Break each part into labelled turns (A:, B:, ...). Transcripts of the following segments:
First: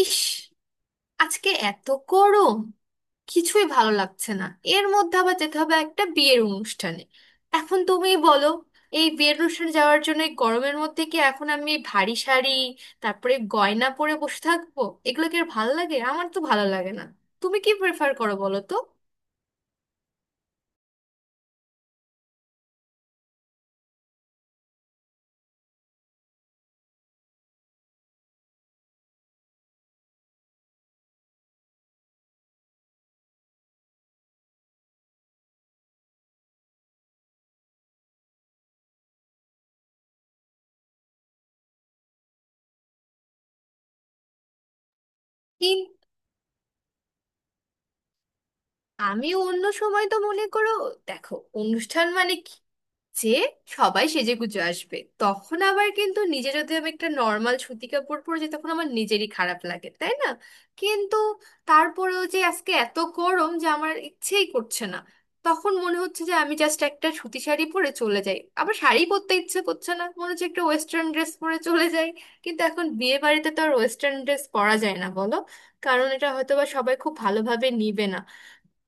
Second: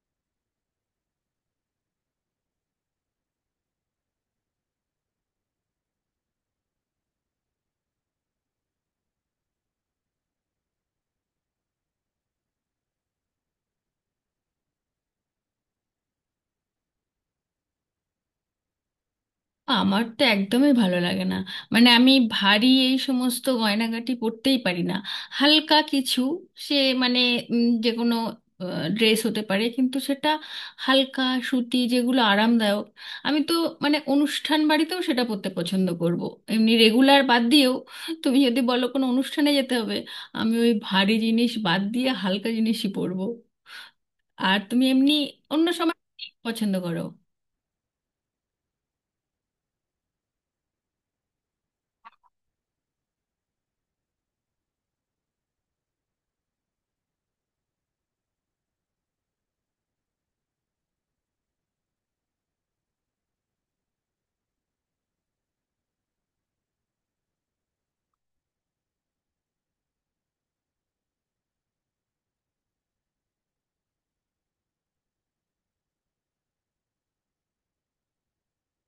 A: ইস, আজকে এত গরম কিছুই ভালো লাগছে না। এর মধ্যে আবার যেতে হবে একটা বিয়ের অনুষ্ঠানে। এখন তুমিই বলো, এই বিয়ের অনুষ্ঠানে যাওয়ার জন্য এই গরমের মধ্যে কি এখন আমি ভারী শাড়ি তারপরে গয়না পরে বসে থাকবো? এগুলো কি আর ভালো লাগে? আমার তো ভালো লাগে না। তুমি কি প্রেফার করো বলো তো?
B: আমার তো একদমই ভালো লাগে না। মানে আমি ভারী এই সমস্ত গয়নাগাটি পরতেই পারি না, হালকা কিছু। সে মানে যে কোনো ড্রেস হতে পারে, কিন্তু সেটা হালকা সুতি, যেগুলো আরামদায়ক। আমি তো মানে অনুষ্ঠান বাড়িতেও সেটা পরতে পছন্দ করব, এমনি রেগুলার বাদ দিয়েও। তুমি যদি বলো কোনো অনুষ্ঠানে যেতে হবে, আমি ওই ভারী জিনিস বাদ দিয়ে হালকা জিনিসই পরবো। আর তুমি এমনি অন্য সময় কি পছন্দ করো?
A: আমি অন্য সময় তো মনে করো, দেখো, অনুষ্ঠান মানে কি, যে সবাই সেজেগুজে আসবে তখন আবার কিন্তু নিজে যদি আমি একটা নর্মাল সুতি কাপড় পরে যাই তখন আমার নিজেরই খারাপ লাগে, তাই না? কিন্তু তারপরেও যে আজকে এত গরম যে আমার ইচ্ছেই করছে না। তখন মনে হচ্ছে যে আমি জাস্ট একটা সুতি শাড়ি পরে চলে যাই, আবার শাড়ি পরতে ইচ্ছে করছে না, মনে হচ্ছে একটা ওয়েস্টার্ন ড্রেস পরে চলে যাই। কিন্তু এখন বিয়ে বাড়িতে তো আর ওয়েস্টার্ন ড্রেস পরা যায় না, বলো। কারণ এটা হয়তো বা সবাই খুব ভালোভাবে নিবে না।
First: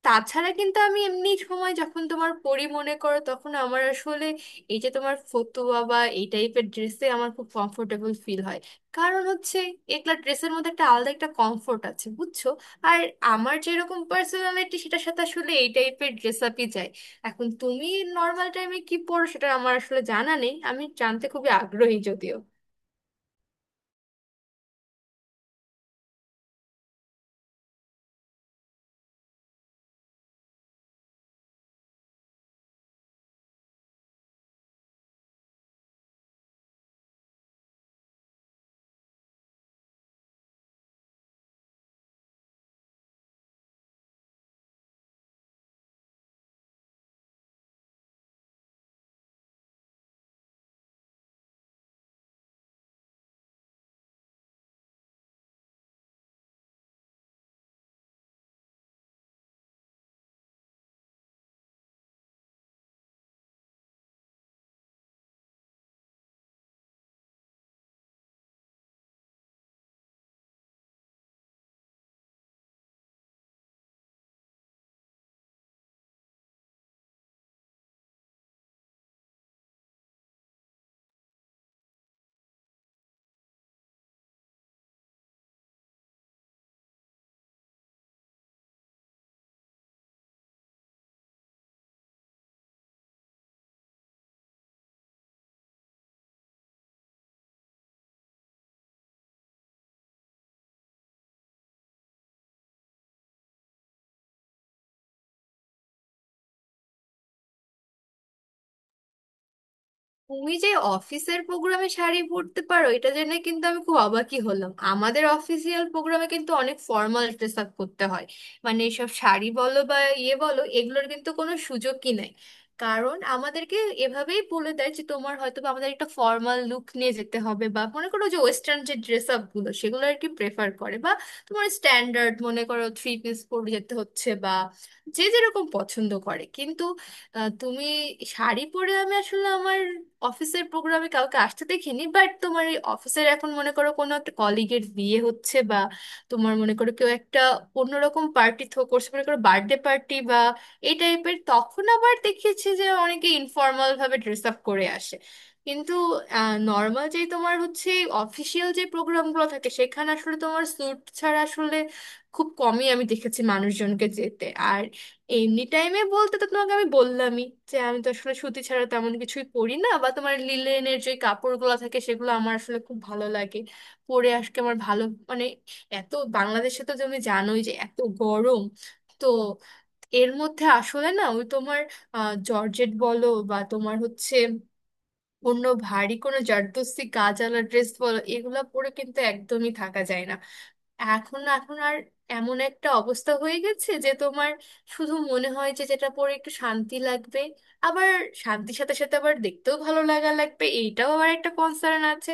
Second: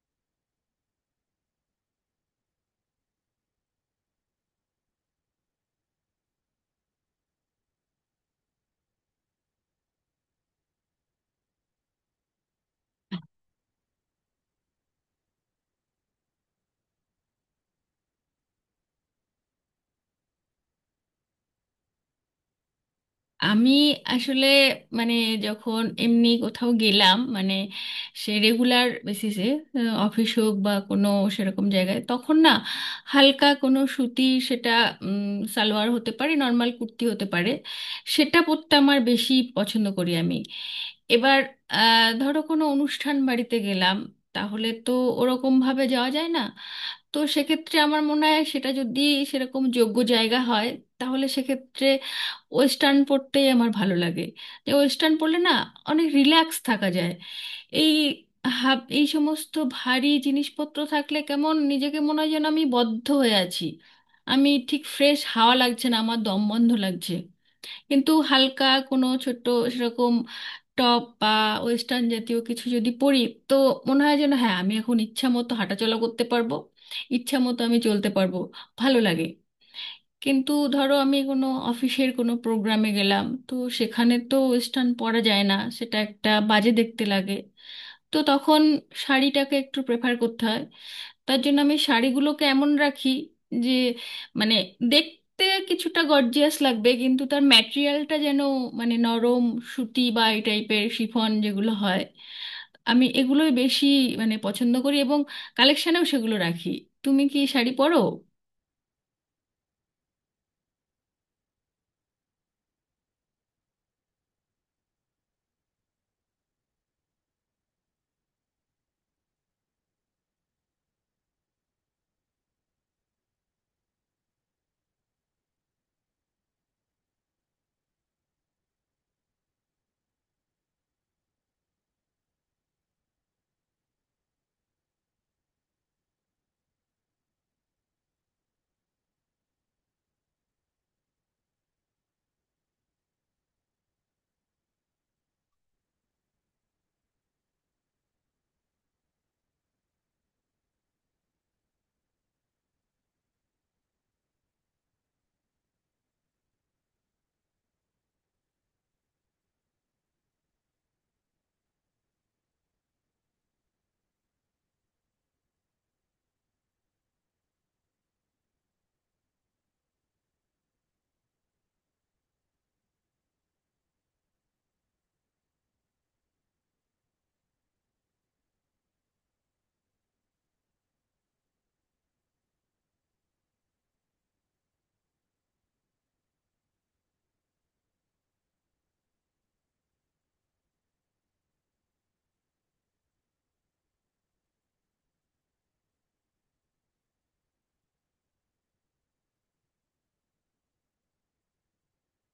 A: তাছাড়া কিন্তু আমি এমনি সময় যখন তোমার পড়ি মনে করো, তখন আমার আসলে এই যে তোমার ফতুয়া বা এই টাইপের ড্রেসে আমার খুব কমফোর্টেবল ফিল হয়। কারণ হচ্ছে, এগুলা ড্রেসের মধ্যে একটা আলাদা একটা কমফোর্ট আছে, বুঝছো। আর আমার যেরকম পার্সোনালিটি সেটার সাথে আসলে এই টাইপের ড্রেস আপই যায়। এখন তুমি নর্মাল টাইমে কি পরো সেটা আমার আসলে জানা নেই, আমি জানতে খুবই আগ্রহী যদিও।
B: আমি আসলে মানে যখন এমনি কোথাও গেলাম, মানে সে রেগুলার বেসিসে অফিস হোক বা কোনো সেরকম জায়গায়, তখন না হালকা কোনো সুতি, সেটা সালোয়ার হতে পারে, নর্মাল কুর্তি হতে পারে। সেটা পরতে আমার বেশি পছন্দ করি আমি। এবার ধরো কোনো অনুষ্ঠান বাড়িতে গেলাম, তাহলে তো ওরকম ভাবে যাওয়া যায় না। তো সেক্ষেত্রে আমার মনে হয় সেটা যদি সেরকম যোগ্য জায়গা হয়, তাহলে সেক্ষেত্রে ওয়েস্টার্ন পরতেই আমার ভালো লাগে। যে ওয়েস্টার্ন পরলে না, অনেক রিল্যাক্স থাকা যায়। এই হাব এই সমস্ত ভারী জিনিসপত্র থাকলে কেমন নিজেকে মনে হয় যেন আমি বদ্ধ হয়ে আছি। আমি ঠিক ফ্রেশ হাওয়া লাগছে না, আমার দম বন্ধ লাগছে। কিন্তু হালকা কোনো ছোট্ট সেরকম টপ বা ওয়েস্টার্ন জাতীয় কিছু যদি পরি, তো মনে হয় যেন হ্যাঁ আমি এখন ইচ্ছা মতো হাঁটাচলা করতে পারবো, ইচ্ছা মতো আমি চলতে পারবো, ভালো লাগে। কিন্তু ধরো আমি কোনো অফিসের কোনো প্রোগ্রামে গেলাম, তো সেখানে তো ওয়েস্টার্ন পরা যায় না, সেটা একটা বাজে দেখতে লাগে। তো তখন শাড়িটাকে একটু প্রেফার করতে হয়। তার জন্য আমি শাড়িগুলোকে এমন রাখি যে মানে দেখতে কিছুটা গর্জিয়াস লাগবে, কিন্তু তার ম্যাটেরিয়ালটা যেন মানে নরম সুতি বা এই টাইপের শিফন যেগুলো হয়, আমি এগুলোই বেশি মানে পছন্দ করি এবং কালেকশনেও সেগুলো রাখি। তুমি কি শাড়ি পরো?
A: তুমি যে অফিসের প্রোগ্রামে শাড়ি পরতে পারো এটা জেনে কিন্তু আমি খুব অবাকই হলাম। আমাদের অফিসিয়াল প্রোগ্রামে কিন্তু অনেক ফর্মাল ড্রেস আপ করতে হয়। মানে এসব শাড়ি বলো বা ইয়ে বলো, এগুলোর কিন্তু কোনো সুযোগই নাই। কারণ আমাদেরকে এভাবেই বলে দেয় যে তোমার হয়তো বা আমাদের একটা ফর্মাল লুক নিয়ে যেতে হবে, বা মনে করো যে ওয়েস্টার্ন যে ড্রেস আপ গুলো সেগুলো আর কি প্রেফার করে, বা তোমার স্ট্যান্ডার্ড মনে করো থ্রি পিস পরে যেতে হচ্ছে, বা যে যেরকম পছন্দ করে। কিন্তু তুমি শাড়ি পরে আমি আসলে আমার অফিসের প্রোগ্রামে কাউকে আসতে দেখিনি। বাট তোমার এই অফিসের এখন মনে করো কোনো একটা কলিগের বিয়ে হচ্ছে, বা তোমার মনে করো কেউ একটা অন্যরকম পার্টি থ্রো করছে, মনে করো বার্থডে পার্টি বা এই টাইপের, তখন আবার দেখিয়েছি যে অনেকে ইনফর্মাল ভাবে ড্রেস আপ করে আসে। কিন্তু নর্মাল যে তোমার হচ্ছে অফিসিয়াল যে প্রোগ্রামগুলো থাকে সেখানে আসলে তোমার স্যুট ছাড়া আসলে খুব কমই আমি দেখেছি মানুষজনকে যেতে। এমনি টাইমে বলতে তো তোমাকে আমি বললামই যে আমি তো আসলে সুতি ছাড়া তেমন কিছুই পরি না, বা তোমার লিলেনের যে কাপড়গুলো থাকে সেগুলো আমার আসলে খুব ভালো লাগে পরে। আজকে আমার ভালো মানে এত, বাংলাদেশে তো তুমি জানোই যে এত গরম, তো এর মধ্যে আসলে না ওই তোমার জর্জেট বলো বা তোমার হচ্ছে অন্য ভারী কোনো জারদস্তি গাজালা ড্রেস বলো, এগুলো পরে কিন্তু একদমই থাকা যায় না। এখন এখন আর এমন একটা অবস্থা হয়ে গেছে যে তোমার শুধু মনে হয় যে যেটা পরে একটু শান্তি লাগবে। আবার শান্তির সাথে সাথে আবার দেখতেও ভালো লাগা লাগবে, এইটাও আবার একটা কনসার্ন আছে।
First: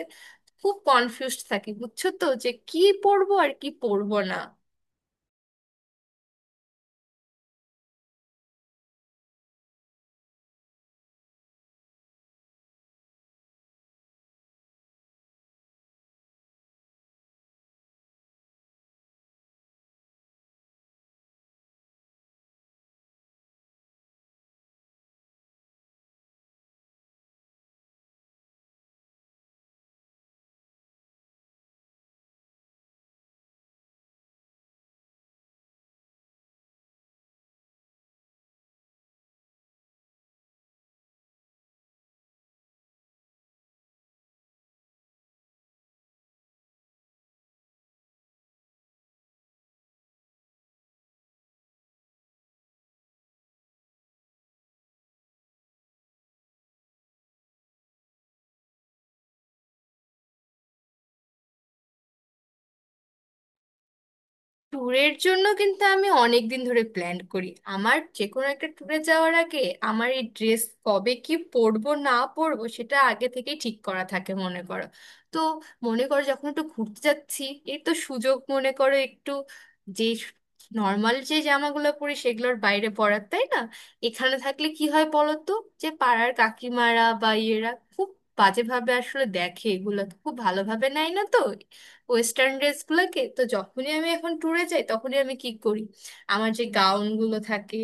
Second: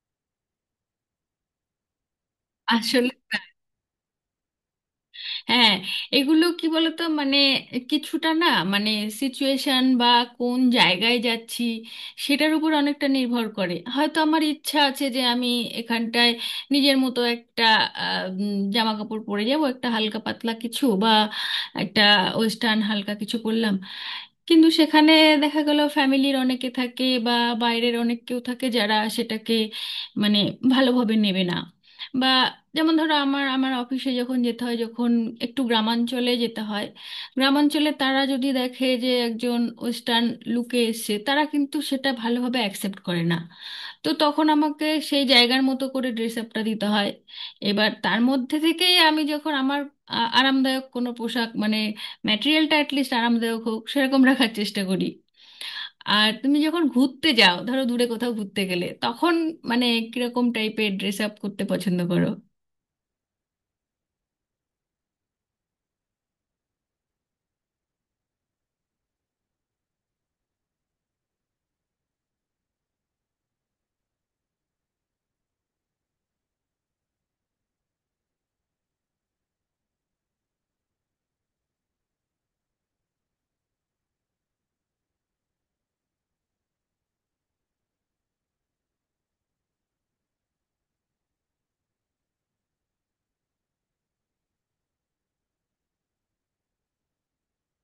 A: খুব কনফিউজড থাকি বুঝছো তো, যে কি
B: আসলে,
A: পরবো আর কি পরবো না।
B: হ্যাঁ, এগুলো কি বলতো মানে কিছুটা না মানে সিচুয়েশন বা কোন জায়গায় যাচ্ছি সেটার উপর অনেকটা নির্ভর করে। হয়তো আমার ইচ্ছা আছে যে আমি এখানটায় নিজের মতো একটা জামা কাপড় পরে যাব, একটা হালকা পাতলা কিছু বা একটা ওয়েস্টার্ন হালকা কিছু পরলাম, কিন্তু সেখানে দেখা গেল ফ্যামিলির অনেকে থাকে বা বাইরের অনেক কেউ থাকে যারা সেটাকে মানে ভালোভাবে নেবে না। বা যেমন ধরো আমার আমার অফিসে যখন যেতে হয়, যখন একটু গ্রামাঞ্চলে যেতে হয়, গ্রামাঞ্চলে তারা যদি দেখে যে একজন ওয়েস্টার্ন লুকে এসছে, তারা কিন্তু সেটা ভালোভাবে অ্যাকসেপ্ট করে না। তো তখন আমাকে সেই জায়গার মতো করে ড্রেস আপটা দিতে হয়। এবার তার মধ্যে থেকেই আমি যখন আমার আরামদায়ক কোনো পোশাক মানে ম্যাটেরিয়ালটা অ্যাটলিস্ট আরামদায়ক হোক সেরকম রাখার চেষ্টা করি। আর তুমি যখন ঘুরতে যাও, ধরো দূরে কোথাও ঘুরতে গেলে, তখন মানে কিরকম টাইপের ড্রেস আপ করতে পছন্দ করো?
A: ট্যুরের জন্য কিন্তু আমি অনেক দিন ধরে প্ল্যান করি। আমার যে কোনো একটা ট্যুরে যাওয়ার আগে আমার এই ড্রেস কবে কি পরবো না পরবো সেটা আগে থেকেই ঠিক করা থাকে মনে করো। তো মনে করো যখন একটু ঘুরতে যাচ্ছি, এই তো সুযোগ মনে করো একটু, যে নর্মাল যে জামাগুলো পরি সেগুলোর বাইরে পরার, তাই না? এখানে থাকলে কি হয় বলো তো, যে পাড়ার কাকিমারা বা ইয়েরা খুব বাজেভাবে আসলে দেখে, এগুলো খুব ভালোভাবে নেয় না তো ওয়েস্টার্ন ড্রেসগুলোকে। তো যখনই আমি এখন ট্যুরে যাই তখনই আমি কি করি, আমার যে গাউনগুলো থাকে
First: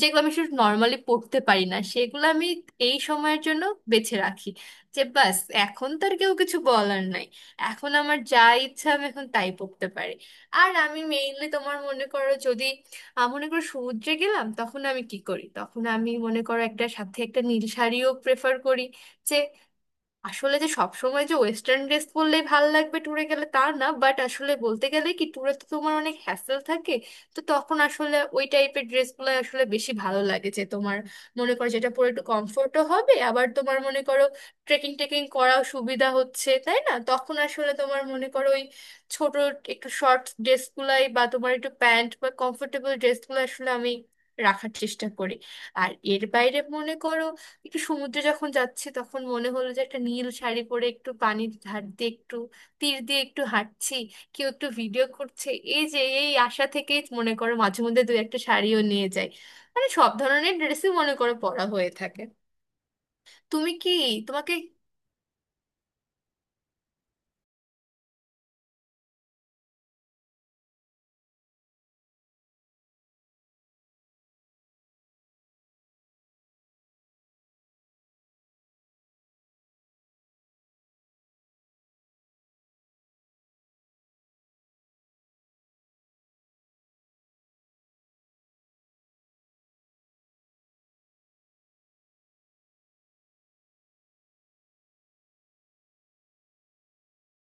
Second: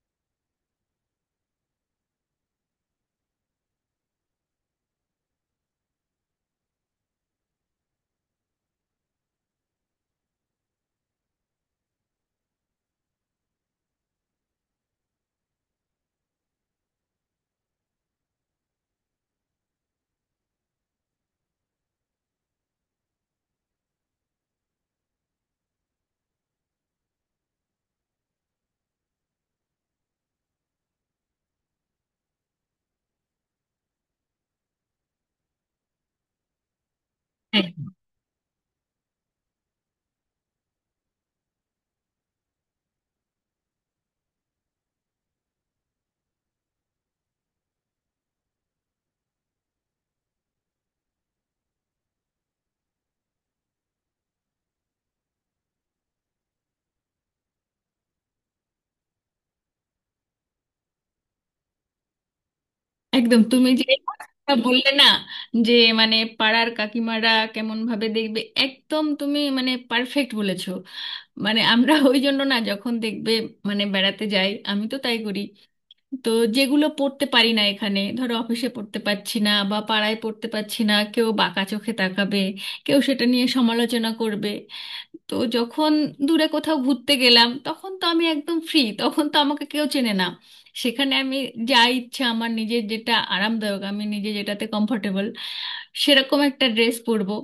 A: যেগুলো আমি শুধু নর্মালি পরতে পারি না সেগুলো আমি এই সময়ের জন্য বেছে রাখি। যে বাস, এখন তো আর কেউ কিছু বলার নাই, এখন আমার যা ইচ্ছা আমি এখন তাই পরতে পারি। আর আমি মেইনলি তোমার মনে করো যদি মনে করো সমুদ্রে গেলাম, তখন আমি কি করি তখন আমি মনে করো একটা সাথে একটা নীল শাড়িও প্রেফার করি। আসলে যে সবসময় যে ওয়েস্টার্ন ড্রেস পরলেই ভাল লাগবে ট্যুরে গেলে তা না, বাট আসলে বলতে গেলে কি, ট্যুরে তো তোমার অনেক হ্যাসেল থাকে। তো তখন আসলে ওই টাইপের ড্রেসগুলো আসলে বেশি ভালো লাগে, যে তোমার মনে করো যেটা পরে একটু কমফোর্টও হবে, আবার তোমার মনে করো ট্রেকিং টেকিং করাও সুবিধা হচ্ছে, তাই না? তখন
B: হ্যাঁ,
A: আসলে তোমার মনে করো ওই ছোট, একটু শর্ট ড্রেসগুলাই বা তোমার একটু প্যান্ট বা কমফোর্টেবল ড্রেসগুলো আসলে আমি রাখার চেষ্টা করি। আর এর বাইরে মনে করো, একটু সমুদ্রে যখন যাচ্ছি তখন মনে হলো যে একটা নীল শাড়ি পরে একটু পানির ধার দিয়ে একটু তীর দিয়ে একটু হাঁটছি, কেউ একটু ভিডিও করছে, এই যে এই আশা থেকেই মনে করো মাঝে মধ্যে দু একটা শাড়িও নিয়ে যাই। মানে সব ধরনের ড্রেসই মনে করো পরা হয়ে থাকে।
B: একদম তুমি
A: তুমি
B: যে
A: কি
B: কথা
A: তোমাকে
B: বললে না, যে মানে পাড়ার কাকিমারা কেমন ভাবে দেখবে, একদম তুমি মানে পারফেক্ট বলেছো। মানে আমরা ওই জন্য না, যখন দেখবে মানে বেড়াতে যাই, আমি তো তাই করি। তো যেগুলো পড়তে পারি না এখানে, ধরো অফিসে পড়তে পারছি না বা পাড়ায় পড়তে পারছি না, কেউ বাঁকা চোখে তাকাবে, কেউ সেটা নিয়ে সমালোচনা করবে। তো যখন দূরে কোথাও ঘুরতে গেলাম তখন তো আমি একদম ফ্রি, তখন তো আমাকে কেউ চেনে না। সেখানে আমি যা ইচ্ছা, আমার নিজের যেটা আরামদায়ক, আমি নিজে যেটাতে কমফোর্টেবল সেরকম একটা ড্রেস পরবো।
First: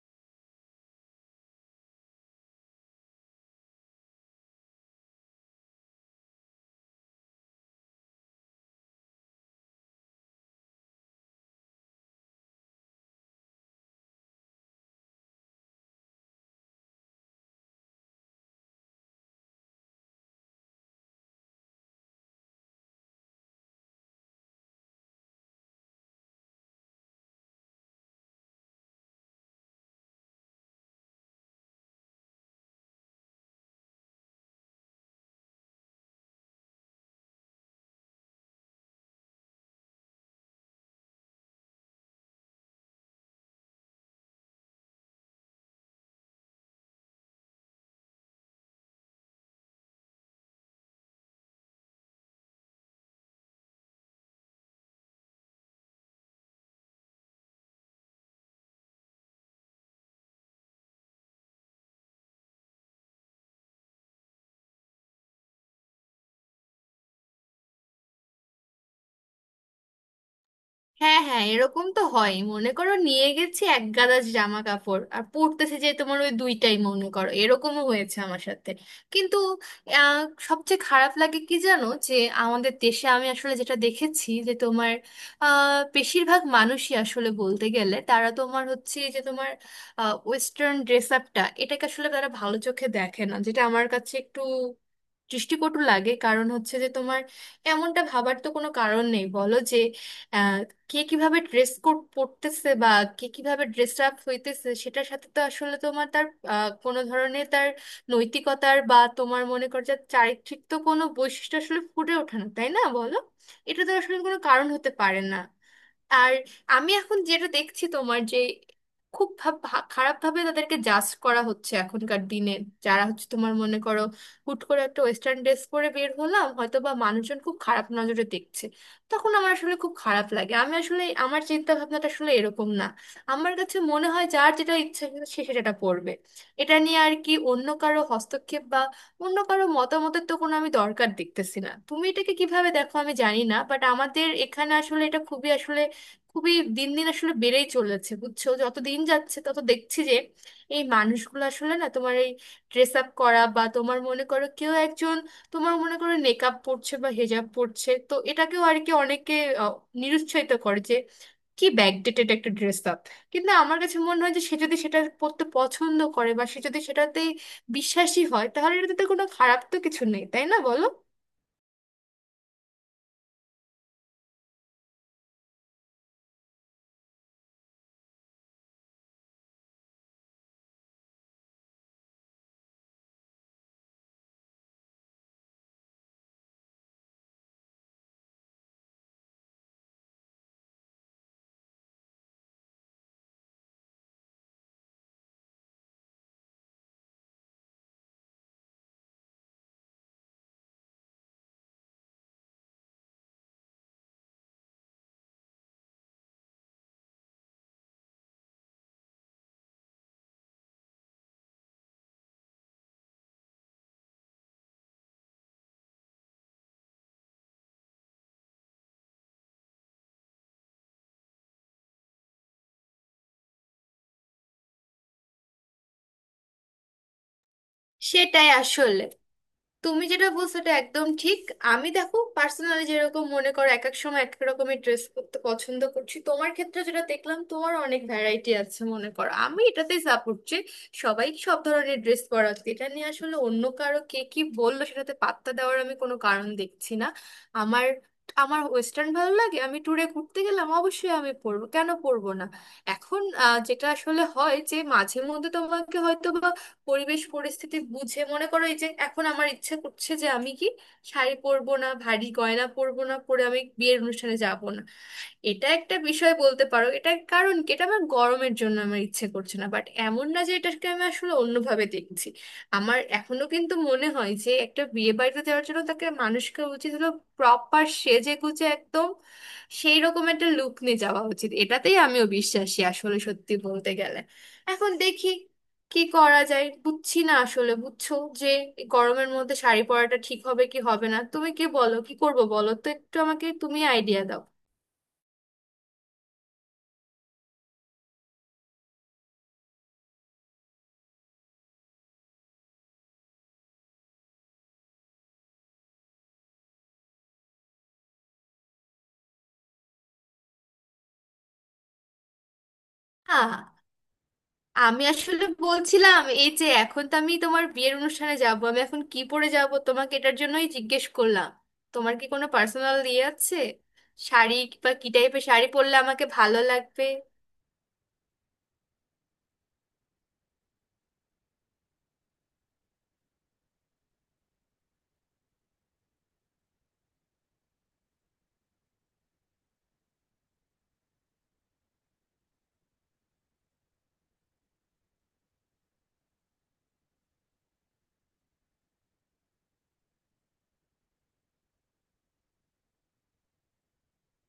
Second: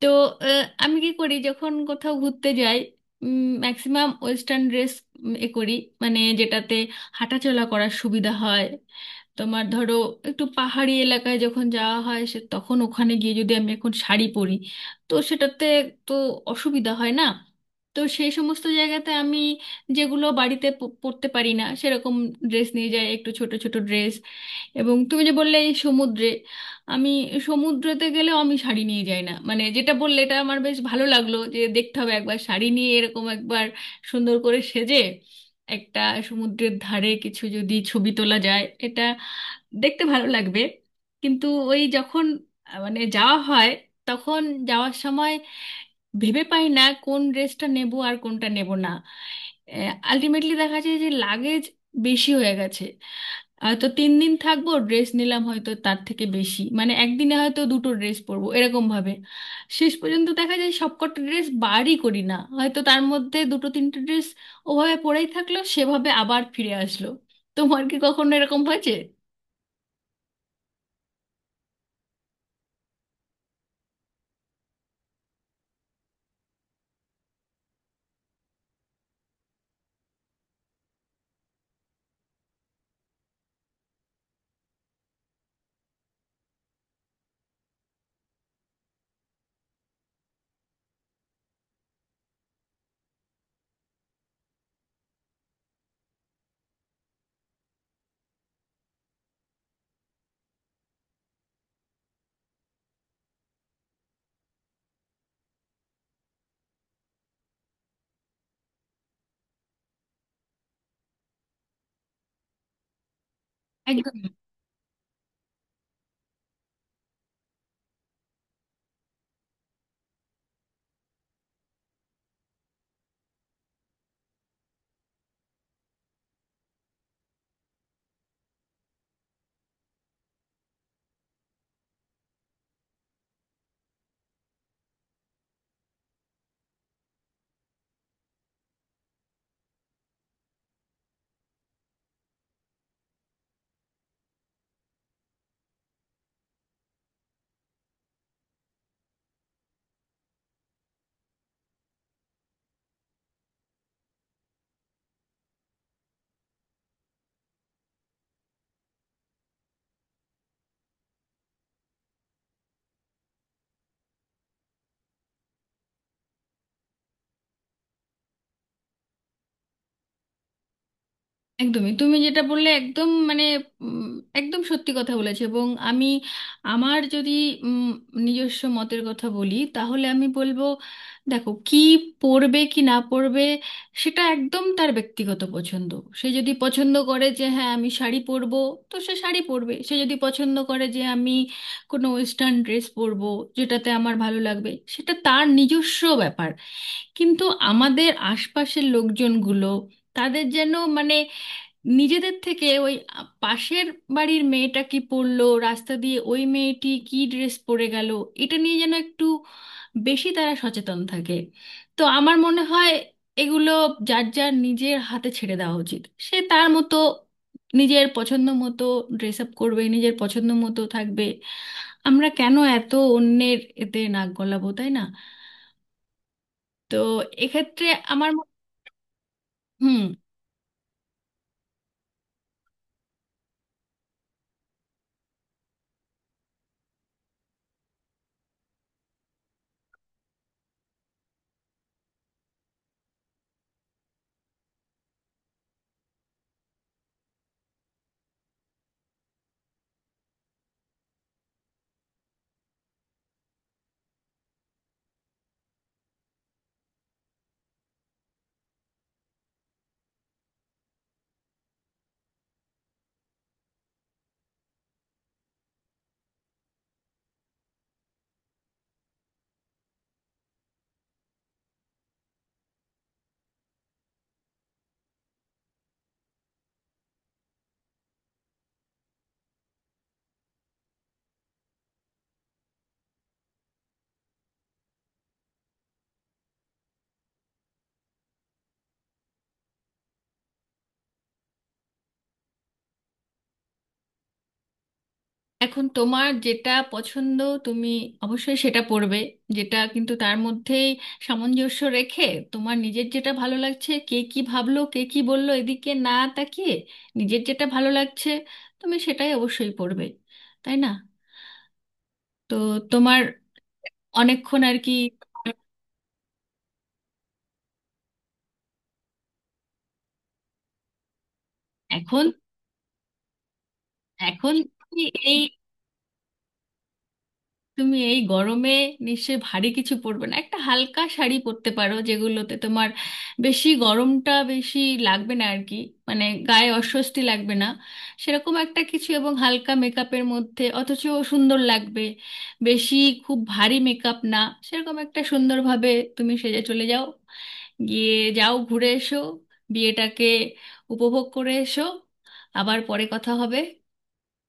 B: তো আমি কি করি যখন কোথাও ঘুরতে যাই, ম্যাক্সিমাম ওয়েস্টার্ন ড্রেস এ করি, মানে যেটাতে হাঁটাচলা করার সুবিধা হয়। তোমার ধরো একটু পাহাড়ি এলাকায় যখন যাওয়া হয়, সে তখন ওখানে গিয়ে যদি আমি এখন শাড়ি পরি, তো সেটাতে তো অসুবিধা হয় না। তো সেই সমস্ত জায়গাতে আমি যেগুলো বাড়িতে পরতে পারি না সেরকম ড্রেস নিয়ে যাই, একটু ছোট ছোট ড্রেস। এবং তুমি যে বললে এই সমুদ্রে, আমি সমুদ্রেতে গেলেও আমি শাড়ি নিয়ে যাই না। মানে যেটা বললে, এটা আমার বেশ ভালো লাগলো, যে দেখতে হবে একবার শাড়ি নিয়ে এরকম একবার সুন্দর করে সেজে একটা সমুদ্রের ধারে কিছু যদি ছবি তোলা যায়, এটা দেখতে ভালো লাগবে। কিন্তু ওই যখন মানে যাওয়া হয়, তখন যাওয়ার সময় ভেবে পাই না কোন ড্রেসটা নেব আর কোনটা নেব না। আলটিমেটলি দেখা যায় যে লাগেজ বেশি হয়ে গেছে। তো তিন দিন থাকবো ড্রেস নিলাম হয়তো তার থেকে বেশি, মানে একদিনে হয়তো দুটো ড্রেস পরবো এরকম ভাবে। শেষ পর্যন্ত দেখা যায় সবকটা ড্রেস বারই করি না, হয়তো তার মধ্যে দুটো তিনটে ড্রেস ওভাবে পরেই থাকলো, সেভাবে আবার ফিরে আসলো। তোমার কি কখনো এরকম হয়েছে?
A: হ্যাঁ, হ্যাঁ, এরকম তো হয় মনে করো, নিয়ে গেছি এক গাদা জামা কাপড় আর পড়তেছে যে তোমার ওই দুইটাই, মনে করো এরকমও হয়েছে আমার সাথে। কিন্তু আহ, সবচেয়ে খারাপ লাগে কি জানো যে আমাদের দেশে আমি আসলে যেটা দেখেছি যে তোমার বেশিরভাগ মানুষই আসলে বলতে গেলে তারা তোমার হচ্ছে যে তোমার ওয়েস্টার্ন ড্রেস আপটা এটাকে আসলে তারা ভালো চোখে দেখে না, যেটা আমার কাছে একটু দৃষ্টিকটু লাগে। কারণ হচ্ছে যে তোমার এমনটা ভাবার তো কোনো কারণ নেই বলো, যে কে কিভাবে ড্রেস কোড পরতেছে বা কে কিভাবে ড্রেস আপ হইতেছে, সেটার সাথে তো আসলে তোমার তার কোনো ধরনের তার নৈতিকতার বা তোমার মনে কর যে চারিত্রিক তো কোনো বৈশিষ্ট্য আসলে ফুটে ওঠে না, তাই না বলো? এটা তো
B: একদম
A: আসলে কোনো কারণ হতে পারে না। আর আমি এখন যেটা দেখছি তোমার যে খুব খারাপভাবে তাদেরকে জাজ করা হচ্ছে এখনকার দিনে, যারা হচ্ছে তোমার মনে করো হুট করে একটা ওয়েস্টার্ন ড্রেস পরে বের হলাম, হয়তো বা মানুষজন খুব খারাপ নজরে দেখছে। তখন আমার আসলে খুব খারাপ লাগে, আমি আসলে আমার চিন্তা ভাবনাটা আসলে এরকম না। আমার কাছে মনে হয় যার যেটা ইচ্ছা সে সেটা পড়বে, এটা নিয়ে আর কি অন্য কারো হস্তক্ষেপ বা অন্য কারো মতামতের তো কোনো আমি দরকার দেখতেছি না। তুমি এটাকে কিভাবে দেখো আমি জানি না, বাট আমাদের এখানে আসলে এটা খুবই আসলে খুবই দিন দিন আসলে বেড়েই চলেছে বুঝছো, যত দিন যাচ্ছে তত দেখছি যে এই মানুষগুলো আসলে না তোমার এই ড্রেস আপ করা বা তোমার মনে করো কেউ একজন তোমার মনে করো নেকাব পড়ছে বা হেজাব পড়ছে, তো এটাকেও আর কি অনেকে আহ, নিরুৎসাহিত করে যে কি ব্যাকডেটেড একটা ড্রেস আপ। কিন্তু আমার কাছে মনে হয় যে সে যদি সেটা পরতে পছন্দ করে বা সে যদি সেটাতেই বিশ্বাসী হয়, তাহলে এটাতে তো কোনো খারাপ তো কিছু নেই, তাই না বলো?
B: একদমই তুমি যেটা বললে, একদম মানে উম, একদম সত্যি কথা বলেছে। এবং আমি, আমার যদি উম, নিজস্ব মতের কথা বলি তাহলে আমি বলবো, দেখো কি পড়বে কি না পড়বে সেটা একদম তার ব্যক্তিগত পছন্দ। সে যদি পছন্দ করে যে হ্যাঁ আমি শাড়ি পরবো, তো সে শাড়ি পরবে। সে যদি পছন্দ করে যে আমি কোনো ওয়েস্টার্ন ড্রেস পরবো, যেটাতে আমার ভালো লাগবে, সেটা তার নিজস্ব ব্যাপার। কিন্তু আমাদের আশপাশের লোকজনগুলো, তাদের যেন মানে নিজেদের থেকে ওই পাশের বাড়ির মেয়েটা কি পরলো, রাস্তা দিয়ে ওই মেয়েটি কি ড্রেস পরে গেল, এটা নিয়ে যেন একটু বেশি তারা সচেতন থাকে। তো আমার মনে হয় এগুলো যার যার নিজের হাতে ছেড়ে দেওয়া উচিত। সে তার মতো, নিজের পছন্দ মতো ড্রেস আপ করবে, নিজের পছন্দ মতো থাকবে। আমরা কেন এত অন্যের এতে নাক গলাবো, তাই না? তো এক্ষেত্রে আমার
A: সেটাই আসলে
B: হুম।
A: তুমি যেটা বলছো এটা একদম ঠিক। আমি দেখো পার্সোনালি যেরকম মনে করো এক এক সময় এক এক রকমের ড্রেস করতে পছন্দ করছি, তোমার ক্ষেত্রে যেটা দেখলাম তোমার অনেক ভ্যারাইটি আছে মনে করো, আমি এটাতেই সাপোর্ট যে সবাই সব ধরনের ড্রেস পরা উচিত। এটা নিয়ে আসলে অন্য কারো কে কি বললো সেটাতে পাত্তা দেওয়ার আমি কোনো কারণ দেখছি না। আমার আমার ওয়েস্টার্ন ভালো লাগে, আমি ট্যুরে ঘুরতে গেলাম অবশ্যই আমি পরবো, কেন পরবো না? এখন যেটা আসলে হয় যে মাঝে মধ্যে তোমাকে হয়তো পরিবেশ পরিস্থিতি বুঝে মনে করো, এই যে এখন আমার ইচ্ছে করছে যে আমি কি শাড়ি পরবো না ভারী গয়না পরবো না পরে আমি বিয়ের অনুষ্ঠানে যাব না, এটা একটা বিষয় বলতে পারো। এটা কারণ কি, এটা আমার গরমের জন্য আমার ইচ্ছে করছে না, বাট এমন না যে এটাকে আমি আসলে অন্যভাবে দেখছি। আমার এখনো কিন্তু মনে হয় যে একটা বিয়ে বাড়িতে যাওয়ার জন্য তাকে মানুষকে উচিত হলো প্রপার সেজে গুজে একদম সেই রকম একটা লুক নিয়ে যাওয়া উচিত, এটাতেই আমিও বিশ্বাসী আসলে সত্যি বলতে গেলে। এখন দেখি কি করা যায়, বুঝছি না আসলে, বুঝছো, যে এই গরমের মধ্যে শাড়ি পরাটা ঠিক হবে কি হবে না। তুমি কি বলো কি করবো বলো তো, একটু আমাকে তুমি আইডিয়া দাও।
B: এখন তোমার যেটা পছন্দ তুমি অবশ্যই সেটা পড়বে, যেটা কিন্তু তার মধ্যেই সামঞ্জস্য রেখে তোমার নিজের যেটা ভালো লাগছে, কে কি ভাবলো কে কি বললো এদিকে না তাকিয়ে নিজের যেটা ভালো লাগছে তুমি সেটাই অবশ্যই পড়বে, তাই না? তো তোমার
A: হ্যাঁ,
B: অনেকক্ষণ আর কি।
A: আমি আসলে বলছিলাম এই যে এখন তো আমি তোমার বিয়ের অনুষ্ঠানে যাব, আমি এখন কি পরে যাব, তোমাকে এটার জন্যই জিজ্ঞেস করলাম। তোমার কি
B: এখন
A: কোনো পার্সোনাল ইয়ে আছে
B: এখন
A: শাড়ি বা
B: তুমি
A: কি
B: এই,
A: টাইপের শাড়ি পরলে আমাকে ভালো লাগবে?
B: তুমি এই গরমে নিশ্চয়ই ভারী কিছু পরবে না, একটা হালকা শাড়ি পরতে পারো যেগুলোতে তোমার বেশি গরমটা বেশি লাগবে না আর কি, মানে গায়ে অস্বস্তি লাগবে না। সেরকম একটা কিছু এবং হালকা মেকআপের মধ্যে, অথচ সুন্দর লাগবে, বেশি খুব ভারী মেকআপ না, সেরকম একটা সুন্দরভাবে তুমি সেজে চলে যাও। গিয়ে যাও, ঘুরে এসো, বিয়েটাকে উপভোগ করে এসো। আবার পরে কথা হবে।